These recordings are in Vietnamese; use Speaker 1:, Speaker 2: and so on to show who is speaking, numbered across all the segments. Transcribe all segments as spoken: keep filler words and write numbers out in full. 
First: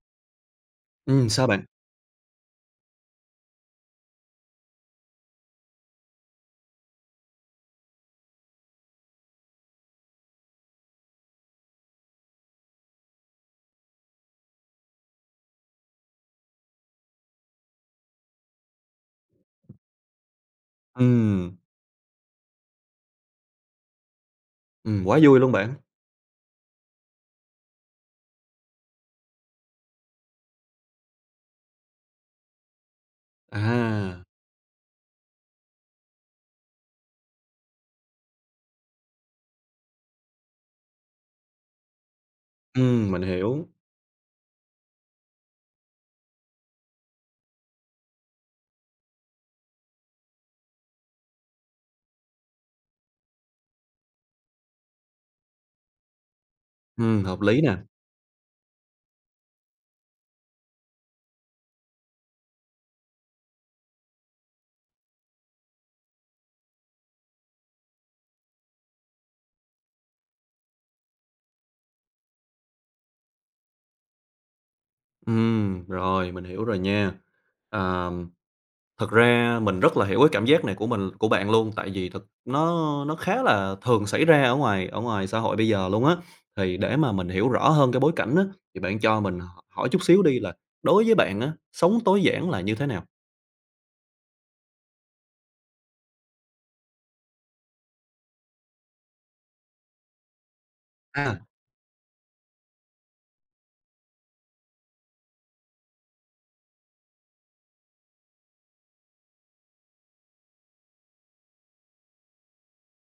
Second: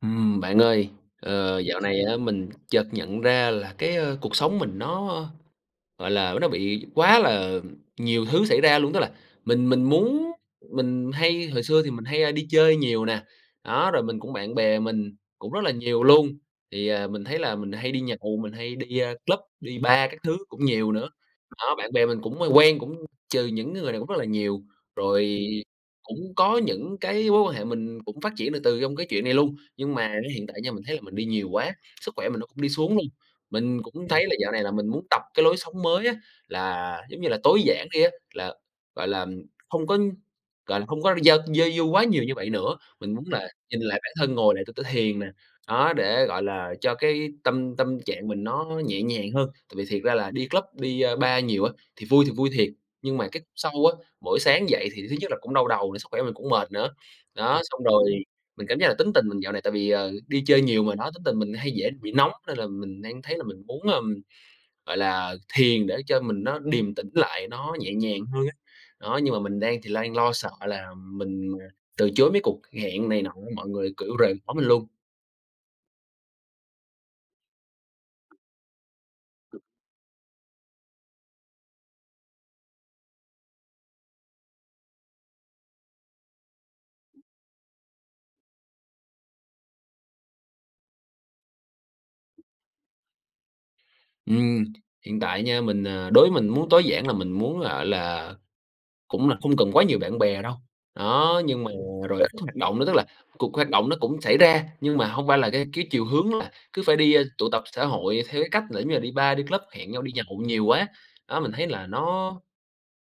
Speaker 1: Ừm, bạn ơi,
Speaker 2: Ừm, sao
Speaker 1: ờ,
Speaker 2: bạn?
Speaker 1: dạo này á mình chợt nhận ra là cái, ơ, cuộc sống mình nó gọi là, nó bị quá là nhiều thứ xảy ra luôn, tức là mình mình muốn mình hay hồi xưa thì mình hay, đi chơi nhiều nè, đó, rồi mình cũng bạn bè mình cũng rất là nhiều luôn, thì, à, mình thấy là mình hay đi nhậu, mình hay đi, a, club, đi bar các thứ cũng nhiều nữa.
Speaker 2: Ừm,
Speaker 1: Đó, bạn bè mình cũng, quen cũng trừ những người này cũng rất là nhiều,
Speaker 2: ừm, quá vui
Speaker 1: rồi
Speaker 2: luôn bạn.
Speaker 1: cũng có những cái mối quan hệ mình cũng phát triển được từ trong cái chuyện này luôn. Nhưng mà hiện tại nha, mình thấy là mình đi nhiều quá, sức khỏe mình nó cũng đi xuống luôn. Mình cũng thấy
Speaker 2: À,
Speaker 1: là dạo này là mình muốn tập cái lối sống mới á, là giống như là tối giản đi á, là, gọi là, không có, gọi là, không có giao giao du quá nhiều như vậy nữa.
Speaker 2: ừm,
Speaker 1: Mình
Speaker 2: mình
Speaker 1: muốn là
Speaker 2: hiểu.
Speaker 1: nhìn lại bản thân, ngồi lại tôi tôi thiền nè, đó, để, gọi là, cho cái tâm tâm trạng mình nó nhẹ nhàng hơn. Tại vì thiệt ra là đi club, đi, a, bar nhiều á, thì vui thì vui thiệt, nhưng mà cái sau á, mỗi sáng dậy thì thứ nhất là cũng đau đầu nữa sức khỏe mình cũng mệt nữa.
Speaker 2: Ừm, hợp
Speaker 1: Đó,
Speaker 2: lý nè.
Speaker 1: xong rồi mình cảm giác là tính tình mình dạo này tại vì, ờ, đi chơi nhiều mà đó, tính tình mình hay dễ bị nóng nên là mình đang thấy là mình muốn, ờm, gọi là, thiền để cho mình nó điềm tĩnh lại, nó nhẹ nhàng hơn á. Đó, nhưng mà mình đang thì đang lo sợ là mình, à, từ chối mấy cuộc hẹn này nọ, mọi người, kiểu, rời bỏ mình luôn.
Speaker 2: Ừm, rồi, mình hiểu rồi nha. Ờm, Thật ra mình rất là hiểu cái cảm giác này của mình của bạn luôn, tại vì thực nó nó khá là thường xảy ra ở ngoài ở ngoài xã hội bây giờ luôn á. Thì để mà mình hiểu rõ hơn cái bối cảnh á, thì bạn cho mình h hỏi chút xíu đi là đối với bạn á, sống tối giản là như thế nào
Speaker 1: Ừm, hiện tại nha, mình, à đối với mình muốn tối giản là mình muốn, gọi là cũng là không cần quá nhiều bạn bè đâu, đó,
Speaker 2: ha?
Speaker 1: nhưng mà rồi ít hoạt động nữa, tức là cuộc hoạt động nó cũng xảy ra, nhưng mà hông phải là cái cái chiều hướng là cứ phải đi, a, tụ tập xã hội theo cái cách là giống như là đi bar, đi club, hẹn nhau đi nhậu nhiều quá. Đó, mình thấy là nó,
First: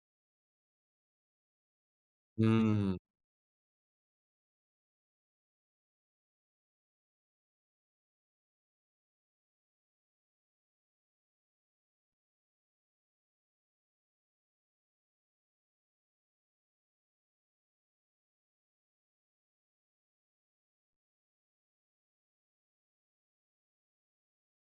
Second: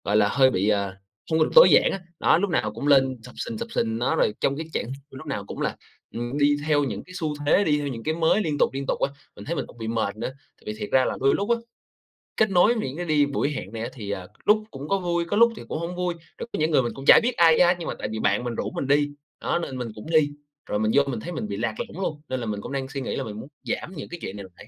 Speaker 1: gọi là, hơi bị, à, không có được tối giản á. Đó, lúc nào cũng
Speaker 2: Ừm.
Speaker 1: lên sập sình, sập sình, đó, rồi trong cái trạng lúc nào cũng là, ừm, đi theo những cái xu thế, đi theo những cái mới liên tục, liên tục á, mình thấy mình cũng bị mệt nữa. Tại vì thiệt ra là đôi lúc á kết nối những cái đi buổi hẹn này thì, à, lúc cũng có vui, có lúc thì cũng không vui, rồi có những người mình cũng chả biết ai á, nhưng mà tại vì bạn mình rủ mình đi, đó, nên mình cũng đi. Rồi mình vô mình thấy mình bị lạc lõng luôn, nên là mình cũng đang suy nghĩ là mình muốn giảm những cái chuyện này lại.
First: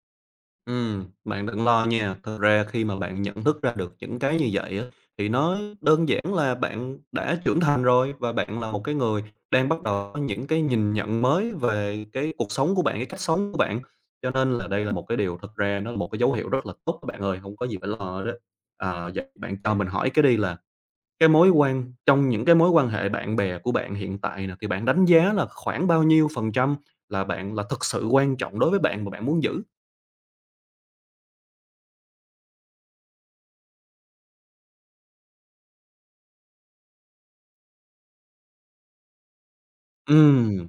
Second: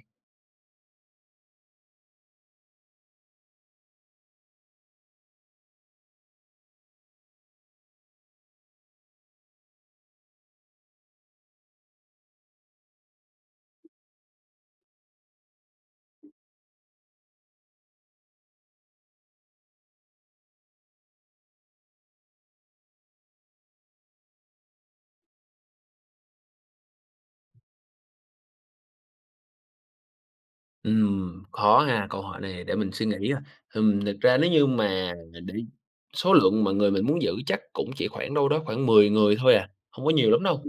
Speaker 2: Ừm, bạn đừng lo nha. Thật ra khi mà bạn nhận thức ra được những cái như vậy á, thì nó đơn giản là bạn đã trưởng thành rồi và bạn là một cái người đang bắt đầu có những cái nhìn nhận mới về cái cuộc sống của bạn, cái cách sống của bạn. Cho nên là đây là một cái điều thật ra nó là một cái dấu hiệu rất là tốt các bạn ơi, không có gì phải lo đó. Ờ, vậy bạn cho mình hỏi cái đi là cái mối quan trong những cái mối quan hệ bạn bè của bạn hiện tại nè, thì bạn đánh giá là khoảng bao nhiêu phần trăm là bạn là thực sự quan trọng đối với bạn mà bạn muốn giữ?
Speaker 1: Ừm, khó ha, câu hỏi này để mình suy nghĩ ha. Ừm, thực ra nếu như mà để số lượng mà người mình muốn giữ chắc cũng chỉ khoảng đâu đó khoảng mười người thôi à, không có nhiều lắm đâu.
Speaker 2: Ừm.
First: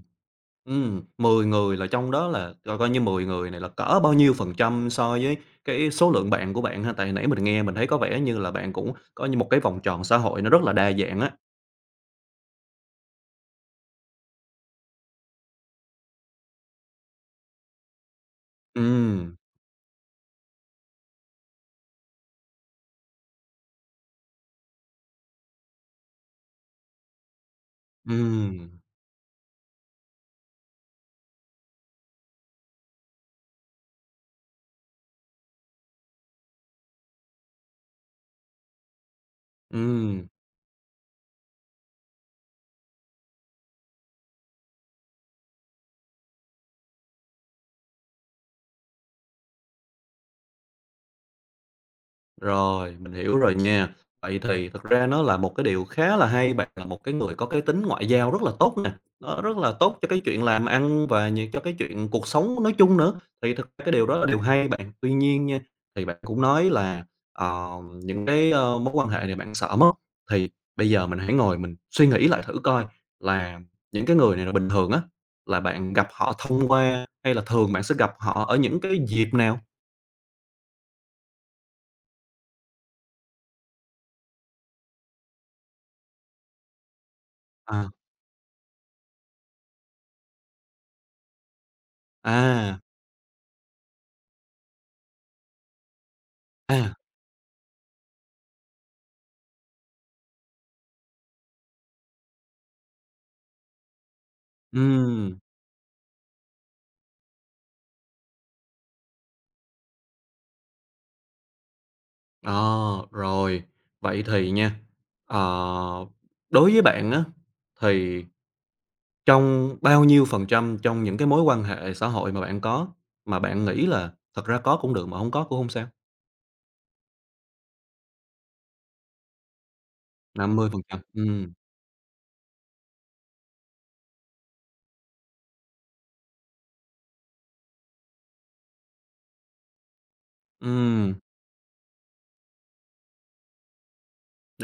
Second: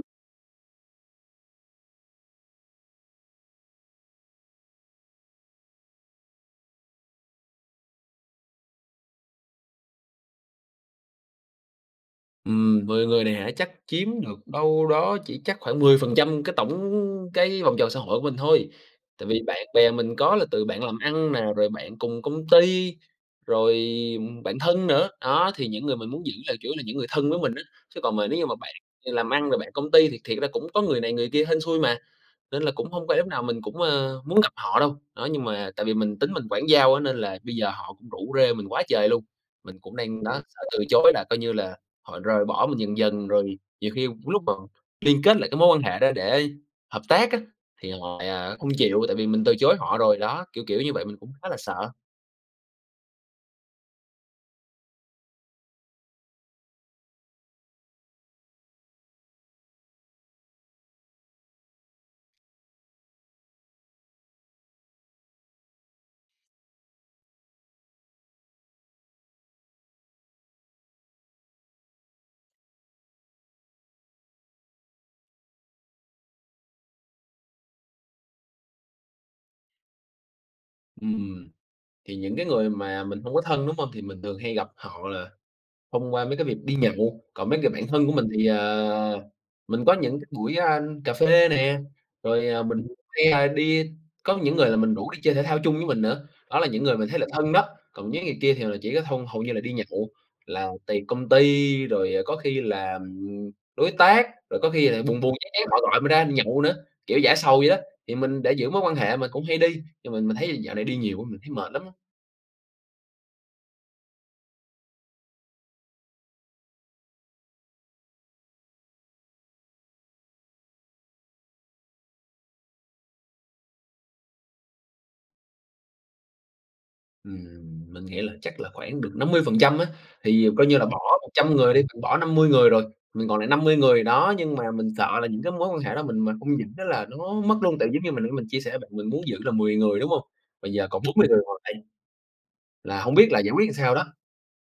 Speaker 2: Ừm, mười người là trong đó là coi coi như mười người này là cỡ bao nhiêu phần trăm so với cái số lượng bạn của bạn ha? Tại nãy mình nghe mình thấy có vẻ như là bạn cũng có như một cái vòng tròn xã hội nó rất là đa dạng á.
Speaker 1: Ừm, mười người này hả? Chắc chiếm được đâu đó chỉ chắc khoảng mười phần trăm cái tổng cái vòng tròn xã hội của mình thôi. Tại
Speaker 2: Ừm,
Speaker 1: vì bạn bè mình có là từ bạn làm ăn nè, rồi bạn cùng công ty, rồi bạn thân nữa. Đó, thì những người mình muốn giữ là, kiểu là, những người thân với mình á. Chứ còn mà nếu như mà bạn
Speaker 2: ừm,
Speaker 1: làm ăn rồi bạn công ty thì thiệt ra cũng có người này người kia hên xui mà. Nên là cũng không có lúc nào mình cũng, ơ, muốn gặp họ đâu. Đó, nhưng mà tại vì mình tính mình quản giao á, nên là bây giờ họ cũng rủ rê mình quá trời luôn. Mình cũng đang
Speaker 2: ừm.
Speaker 1: đó, sợ từ chối là coi như là họ rời bỏ mình dần dần, rồi nhiều khi lúc mà liên kết lại cái mối quan hệ đó để hợp tác á, thì họ lại không chịu, tại vì mình từ chối họ rồi. Đó, kiểu, kiểu như vậy, mình cũng khá là sợ.
Speaker 2: Rồi, mình hiểu rồi nha. Vậy thì thực ra nó là một cái điều khá là hay, bạn là một cái người có cái tính ngoại giao rất là tốt nè, nó rất là tốt cho cái chuyện làm ăn và nh cho cái chuyện cuộc sống nói chung nữa, thì thực ra cái điều đó là điều hay bạn. Tuy nhiên nha, thì bạn cũng nói là, ờ, những cái, ơ, mối quan hệ này bạn sợ mất, thì bây giờ mình hãy ngồi mình suy nghĩ lại thử coi là những cái người này là bình thường á, là bạn gặp họ thông qua hay là thường bạn sẽ gặp họ ở những cái dịp nào?
Speaker 1: Ừm, thì những cái người mà mình không có thân, đúng không? Thì mình thường hay gặp họ là thông qua mấy cái việc đi nhậu, còn mấy người bạn
Speaker 2: À,
Speaker 1: thân của mình thì, ờ, mình có những cái buổi, a, cà phê nè, rồi, à, mình
Speaker 2: à,
Speaker 1: hay, a, đi có những người là mình rủ đi chơi thể thao chung với mình nữa, đó là những
Speaker 2: à,
Speaker 1: người mình thấy là thân đó, còn những người kia thì là chỉ có thông hầu như là đi nhậu, là tiệc công ty, rồi, à, có khi là, ừm, đối tác, rồi có khi là buồn buồn
Speaker 2: ừm.
Speaker 1: chán chán họ gọi mình ra nhậu nữa, kiểu, giả sầu vậy đó. Thì mình để giữ mối quan hệ mình cũng hay đi, nhưng mình mình thấy dạo này đi nhiều quá mình thấy mệt lắm á.
Speaker 2: Ờ, rồi. Vậy thì nha, ờ, đối với bạn á, thì trong bao nhiêu phần trăm trong những cái mối quan hệ xã hội mà bạn có, mà bạn nghĩ là thật ra có cũng được mà không có cũng không sao?
Speaker 1: Ừm, mình nghĩ là chắc là khoảng được năm mươi phần trăm á, thì coi như là bỏ
Speaker 2: năm mươi phần trăm,
Speaker 1: một
Speaker 2: ừm,
Speaker 1: trăm người đi, mình bỏ năm mươi người rồi, mình còn lại năm mươi người đó, nhưng mà mình sợ là những cái mối quan hệ đó mình mà không giữ đó là nó mất luôn, tại giống như mình nãy mình chia sẻ bạn mình muốn giữ là mười người, đúng không? Bây giờ còn bốn
Speaker 2: ừm,
Speaker 1: mươi người còn lại là không biết là giải quyết làm sao đó.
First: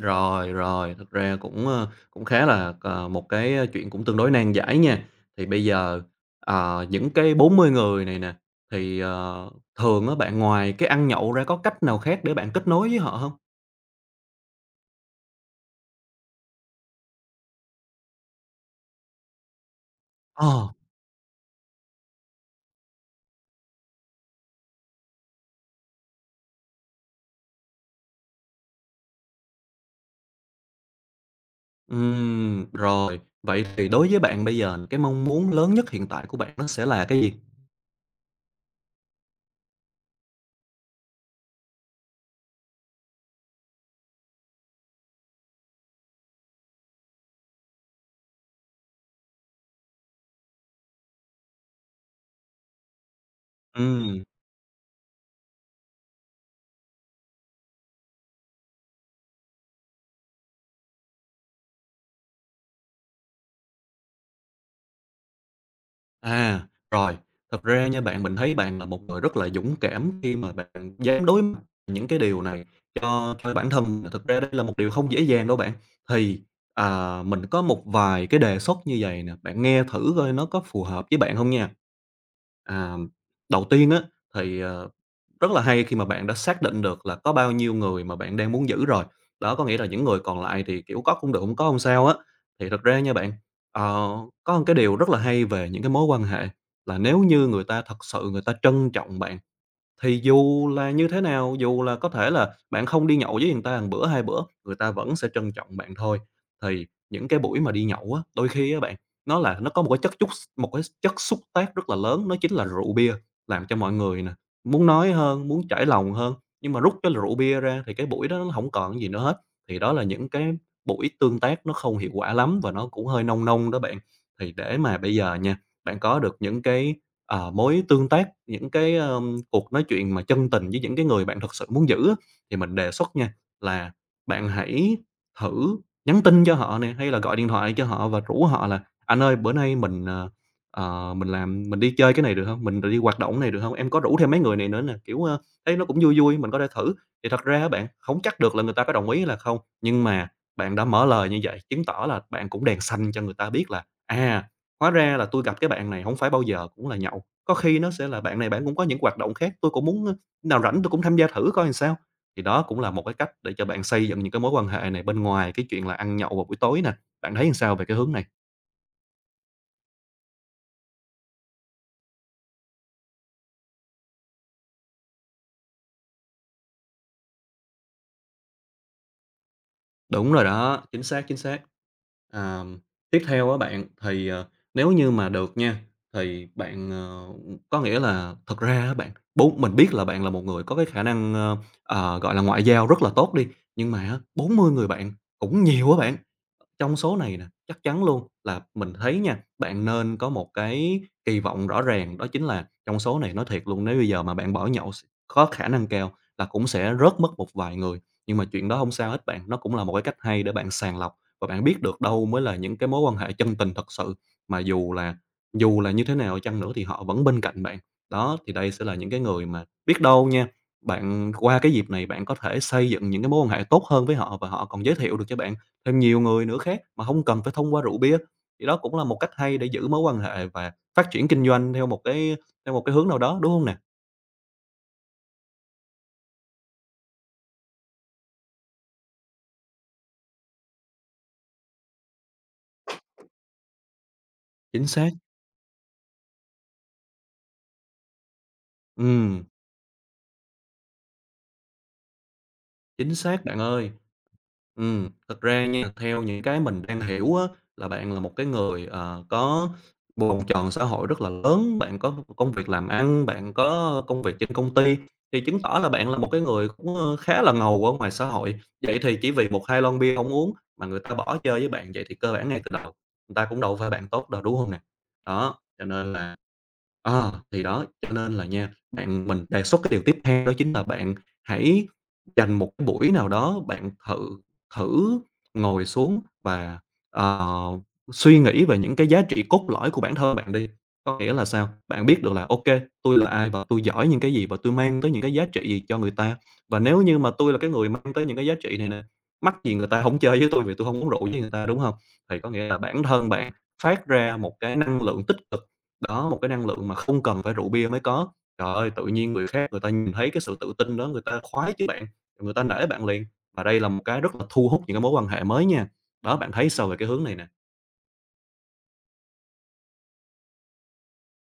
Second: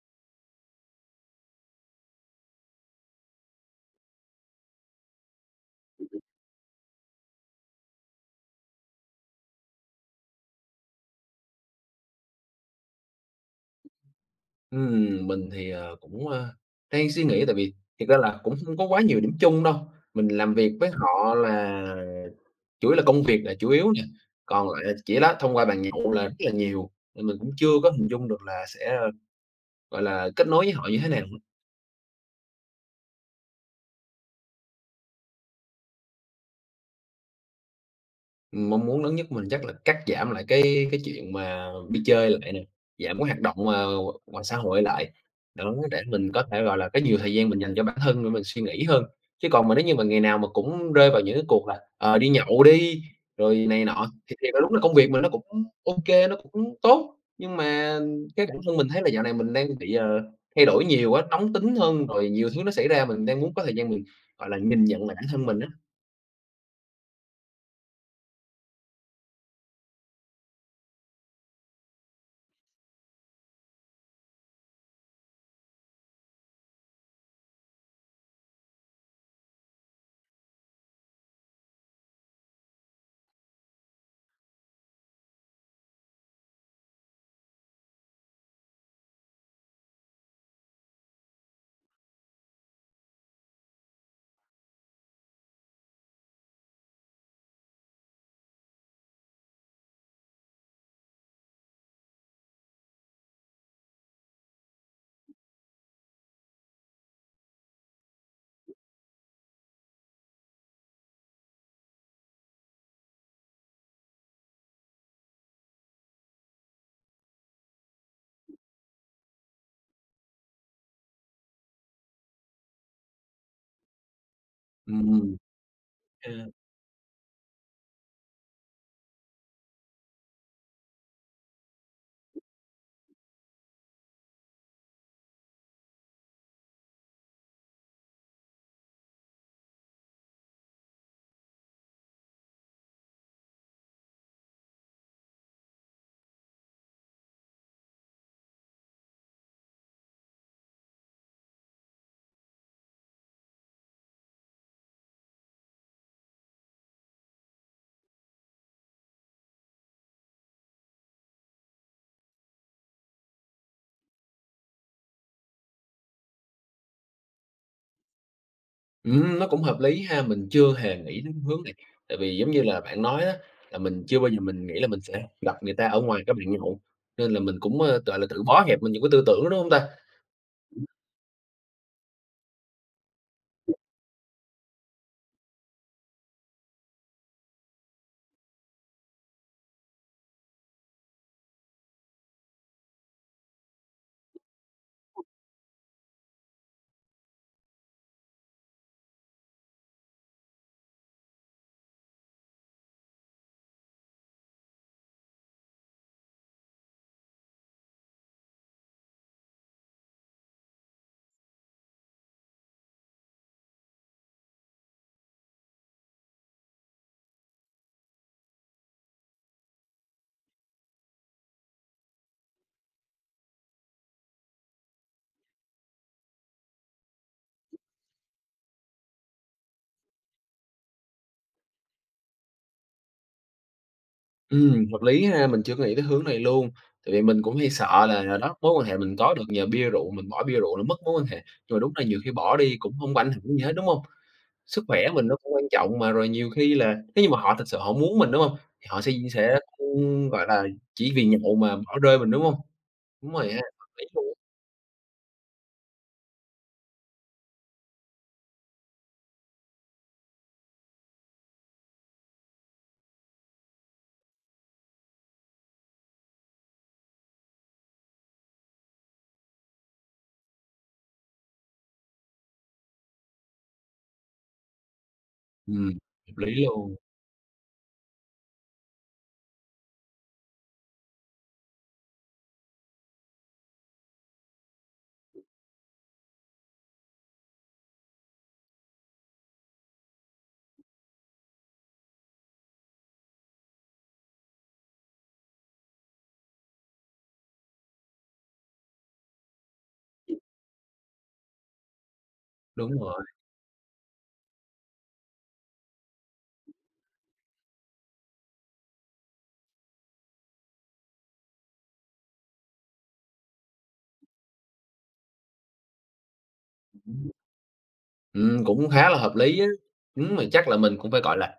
Speaker 2: rồi, rồi, thực ra cũng, ơ, cũng khá là, ờ, một cái, chuyện cũng tương đối nan giải nha. Thì bây giờ, ờ, những cái bốn mươi người này nè, thì, ờ, thường á, bạn ngoài cái ăn nhậu ra có cách nào khác để bạn kết nối với họ không?
Speaker 1: Ừm, mình thì, ờ, cũng, ơ, đang suy nghĩ tại vì thiệt ra là cũng không có quá nhiều điểm chung đâu. Mình làm
Speaker 2: Ờ.
Speaker 1: việc với họ là chủ yếu là công việc là chủ yếu nè, còn lại là chỉ đó thông qua bàn nhậu là rất là nhiều, nên mình cũng chưa có hình dung được là sẽ, ờ, gọi là, kết nối với họ như thế nào.
Speaker 2: Ừm, rồi, vậy thì đối với bạn bây giờ cái mong muốn lớn nhất hiện tại của bạn nó sẽ là cái gì?
Speaker 1: Mong muốn lớn nhất của mình chắc là cắt giảm lại cái cái chuyện mà đi chơi lại nè, giảm cái hoạt động, ờ, ngoài xã hội lại, đó, để mình có thể, gọi là, có nhiều thời gian mình dành cho bản thân để mình suy nghĩ hơn. Chứ còn mà nếu như mà ngày nào mà cũng rơi vào những cái cuộc là, ờ, đi nhậu đi, rồi này nọ,
Speaker 2: Ừm.
Speaker 1: thì thiệt đúng là công việc mình nó cũng ok, nó cũng tốt, nhưng mà cái bản thân mình thấy là dạo này mình đang bị, ờ, thay đổi nhiều quá, nóng tính hơn, rồi nhiều thứ nó xảy ra, mình đang muốn có thời gian mình, gọi là, nhìn nhận lại bản thân mình á.
Speaker 2: À, rồi, thật ra nha bạn, mình thấy bạn là một người rất là dũng cảm khi mà bạn dám đối mặt những cái điều này cho cho bản thân, thực ra đây là một điều không dễ dàng đâu bạn. Thì, à, mình có một vài cái đề xuất như vậy nè, bạn nghe thử coi nó có phù hợp với bạn không nha. À, đầu tiên á, thì, ờ, rất là hay khi mà bạn đã xác định được là có bao nhiêu người mà bạn đang muốn giữ rồi, đó, có nghĩa là những người còn lại thì, kiểu, có cũng được, không có hông sao á. Thì thật ra nha bạn. Ờ, có một cái điều rất là hay về những cái mối quan hệ là nếu như người ta thật sự người ta trân trọng bạn thì dù là như thế nào, dù là có thể là bạn không đi nhậu với người ta một bữa, hai bữa, người ta vẫn sẽ trân trọng bạn thôi. Thì những cái buổi mà đi nhậu á, đôi khi á bạn, nó là nó có một cái chất chút một cái chất xúc tác rất là lớn, nó chính là rượu bia, làm cho mọi người nè, muốn nói hơn, muốn trải lòng hơn, nhưng mà rút cái rượu bia ra thì cái buổi đó nó không còn gì nữa hết. Thì đó là những cái buổi tương tác nó không hiệu quả lắm và nó cũng hơi nông nông đó bạn. Thì để mà bây giờ
Speaker 1: Ừm,
Speaker 2: nha, bạn có
Speaker 1: ờ.
Speaker 2: được những cái. Ờ, mối tương tác, những cái, ờm, cuộc nói chuyện mà chân tình với những cái người bạn thật sự muốn giữ á, thì mình đề xuất nha là bạn hãy thử nhắn tin cho họ nè, hay là gọi điện thoại cho họ và rủ họ là "Anh ơi, bữa nay mình, ờ, ờ, mình làm mình đi chơi cái này được không? Mình đi hoạt động này được không? Em có rủ thêm mấy người này nữa nè." Kiểu, ơ, thấy nó cũng vui vui, mình có thể thử. Thì thật ra á bạn, không chắc được là người ta có đồng ý hay là không, nhưng mà bạn đã mở lời như vậy, chứng tỏ là bạn cũng đèn xanh cho người ta biết là, à, hóa ra là tôi gặp cái bạn này hổng phải bao giờ cũng là nhậu, có khi nó sẽ là bạn này bạn cũng có những hoạt động khác, tôi cũng muốn, ơ, nào rảnh tôi cũng tham gia thử coi sao. Thì đó cũng là một cái cách để cho bạn xây dựng những cái mối quan hệ này bên ngoài cái chuyện là ăn nhậu vào buổi tối nè. Bạn thấy làm sao về cái hướng này?
Speaker 1: Ừm, nó cũng hợp lý ha, mình chưa hề nghĩ đến hướng này. Tại vì giống như là bạn nói á, là mình chưa bao giờ mình nghĩ là mình sẽ gặp người ta ở ngoài các bạn nhậu, nên là mình cũng, ơ, gọi là, tự bó hẹp mình những cái tư tưởng đó, đúng hông ta?
Speaker 2: Đúng rồi đó, chính xác, chính xác. À, tiếp theo á bạn, thì, ờ, nếu như mà được nha, thì bạn, ờ có nghĩa là thật ra á bạn, bốn mình biết là bạn là một người có cái khả năng, ơ, ờ, gọi là, ngoại giao rất là tốt đi, nhưng mà á, bốn mươi người bạn cũng nhiều á bạn. Trong số này nè, chắc chắn luôn là mình thấy nha, bạn nên có một cái kỳ vọng rõ ràng, đó chính là trong số này nói thiệt luôn, nếu bây giờ mà bạn bỏ nhậu có khả năng cao là cũng sẽ rớt mất một vài người. Nhưng mà chuyện đó không sao hết bạn, nó cũng là một cái cách hay để bạn sàng lọc và bạn biết được đâu mới là những cái mối quan hệ chân tình thật sự, mà dù là dù là như thế nào chăng nữa thì họ vẫn bên cạnh bạn. Đó, thì đây sẽ là những cái người mà biết đâu nha, bạn qua cái dịp này bạn có thể xây dựng những cái mối quan hệ tốt hơn với họ và họ còn giới thiệu được cho bạn thêm nhiều người nữa khác mà không cần phải thông qua rượu bia. Thì đó cũng là một cách hay để giữ mối quan hệ và phát triển kinh doanh theo một cái theo một cái hướng nào đó, đúng không nè?
Speaker 1: Ừm, hợp lý ha, mình chưa có nghĩ tới hướng này luôn. Tại vì mình cũng hay sợ là đó, mối quan hệ mình có được nhờ bia rượu, mình bỏ bia rượu là mất mối quan hệ, nhưng mà đúng là nhiều khi bỏ đi cũng hông có ảnh hưởng gì hết, đúng hông? Sức
Speaker 2: Chính
Speaker 1: khỏe
Speaker 2: xác,
Speaker 1: mình nó cũng quan trọng mà, rồi nhiều khi là nếu như mà họ thực sự họ muốn mình, đúng hông? Thì họ sẽ
Speaker 2: ừm,
Speaker 1: sẽ, ưm, gọi là, chỉ vì nhậu mà bỏ rơi mình, đúng hông?
Speaker 2: chính
Speaker 1: Đúng
Speaker 2: xác
Speaker 1: rồi
Speaker 2: bạn
Speaker 1: ha, hợp
Speaker 2: ơi.
Speaker 1: lý luôn.
Speaker 2: Ừ, thật ra nha, theo những cái mình đang hiểu á, là bạn là một cái người, ờ, có vòng tròn xã hội rất là lớn, bạn có công việc làm ăn, bạn có công việc trên công ty, thì chứng tỏ là bạn là một cái người cũng, ơ, khá là ngầu ở ngoài xã hội. Vậy thì chỉ vì một hai lon bia không uống mà người ta bỏ chơi với bạn, vậy thì cơ bản ngay từ đầu người ta cũng đâu phải bạn tốt đâu, đúng không nè? Đó, cho
Speaker 1: Ừm,
Speaker 2: nên
Speaker 1: hợp
Speaker 2: là.
Speaker 1: lý luôn.
Speaker 2: Ờ, thì đó, cho nên là nha, bạn mình đề xuất cái điều tiếp theo đó chính là bạn hãy dành một cái buổi nào đó, bạn thử thử ngồi xuống và, ờ, suy nghĩ về những cái giá trị cốt lõi của bản thân bạn đi. Có nghĩa là sao? Bạn biết được là ok tôi là ai và tôi giỏi những cái gì và tôi mang tới những cái giá trị gì cho người ta? Và nếu như mà tôi là cái người mang tới những cái giá trị này nè, mắc gì người ta không chơi với tôi vì tôi không uống rượu với người ta, đúng không? Thì có nghĩa là
Speaker 1: Đúng
Speaker 2: bản
Speaker 1: rồi,
Speaker 2: thân bạn phát ra một cái năng lượng tích cực đó, một cái năng lượng mà không cần phải rượu bia mới có. Trời ơi, tự nhiên người khác người ta nhìn thấy cái sự tự tin đó, người ta khoái chứ bạn, người ta nể bạn liền. Và đây là một cái rất là thu hút những cái mối quan hệ mới nha. Đó, bạn thấy sao về cái hướng này nè?
Speaker 1: ừm, cũng khá là hợp lý á. Ừm, mà chắc là mình cũng phải, gọi là,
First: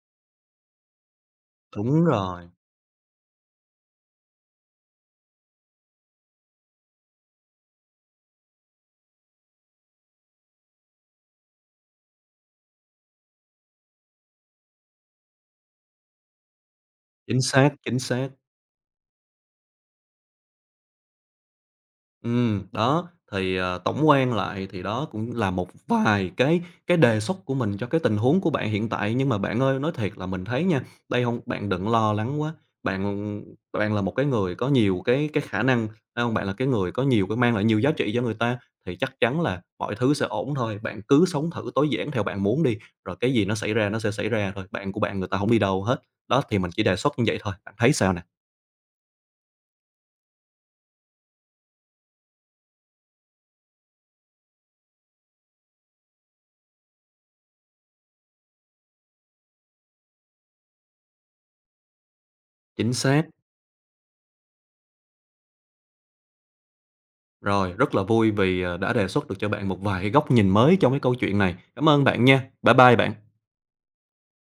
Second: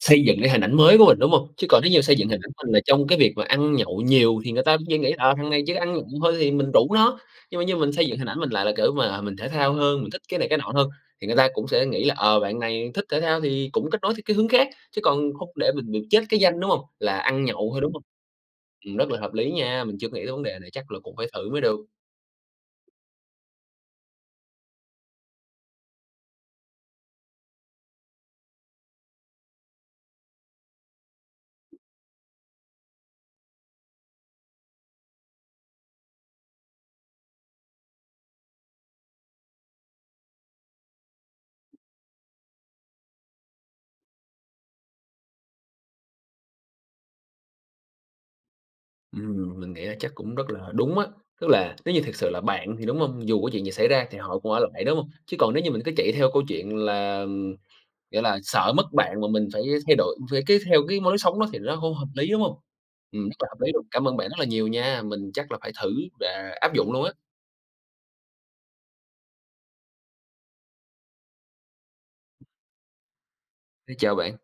Speaker 1: xây dựng cái hình ảnh mới của mình, đúng hông? Chứ còn nếu như
Speaker 2: Đúng
Speaker 1: xây dựng hình
Speaker 2: rồi,
Speaker 1: ảnh mình là trong cái việc mà ăn nhậu nhiều thì người ta chỉ nghĩ, ờ, "Thằng này chỉ ăn nhậu thôi" thì mình rủ nó. Nhưng mà như mình xây dựng hình ảnh mình lại là, kiểu, mà mình thể thao hơn, mình thích cái này cái nọ hơn, thì người ta cũng sẽ nghĩ là, ờ, bạn này thích thể thao thì cũng kết nối theo cái hướng khác, chứ còn không để mình bị chết cái danh, đúng hông? Là
Speaker 2: chính
Speaker 1: ăn nhậu
Speaker 2: xác,
Speaker 1: thôi, đúng
Speaker 2: chính
Speaker 1: hông?
Speaker 2: xác.
Speaker 1: Ừm, rất là hợp lý nha, mình chưa nghĩ tới vấn đề này, chắc là cũng phải thử mới được.
Speaker 2: Ừm, đó, thì, ờ, tổng quan lại thì đó cũng là một vài cái cái đề xuất của mình cho cái tình huống của bạn hiện tại. Nhưng mà bạn ơi, nói thiệt là mình thấy nha, đây không bạn đừng lo lắng quá, bạn bạn là một cái người có nhiều cái cái khả năng, phải hông? Bạn là cái người có nhiều cái mang lại nhiều giá trị cho người ta, thì chắc chắn là mọi thứ sẽ ổn thôi. Bạn cứ sống thử tối giản theo bạn muốn đi, rồi cái gì nó xảy ra nó sẽ xảy ra thôi, bạn của bạn người ta không đi đâu hết. Đó, thì mình chỉ đề xuất như vậy thôi, bạn thấy sao nè?
Speaker 1: Ừm, mình nghĩ là chắc cũng rất là đúng á. Tức là nếu như thiệt sự là bạn thì, đúng không? Dù có chuyện gì xảy ra thì họ cũng ở lại, đúng không? Chứ còn nếu như mình cứ chạy theo câu chuyện là, ừm, nghĩa là sợ mất bạn mà mình phải thay đổi phải cứ theo cái lối sống đó thì nó không hợp lý, đúng không?
Speaker 2: Chính xác.
Speaker 1: Ừm, rất là hợp lý luôn. Cảm ơn bạn rất là nhiều nha, mình chắc là phải thử và áp dụng luôn á.
Speaker 2: Rồi, rất là vui vì, ờ, đã đề xuất được cho bạn một vài cái góc nhìn mới trong cái câu chuyện này. Cảm ơn bạn nha. Bye bye bạn.
Speaker 1: Chào bạn.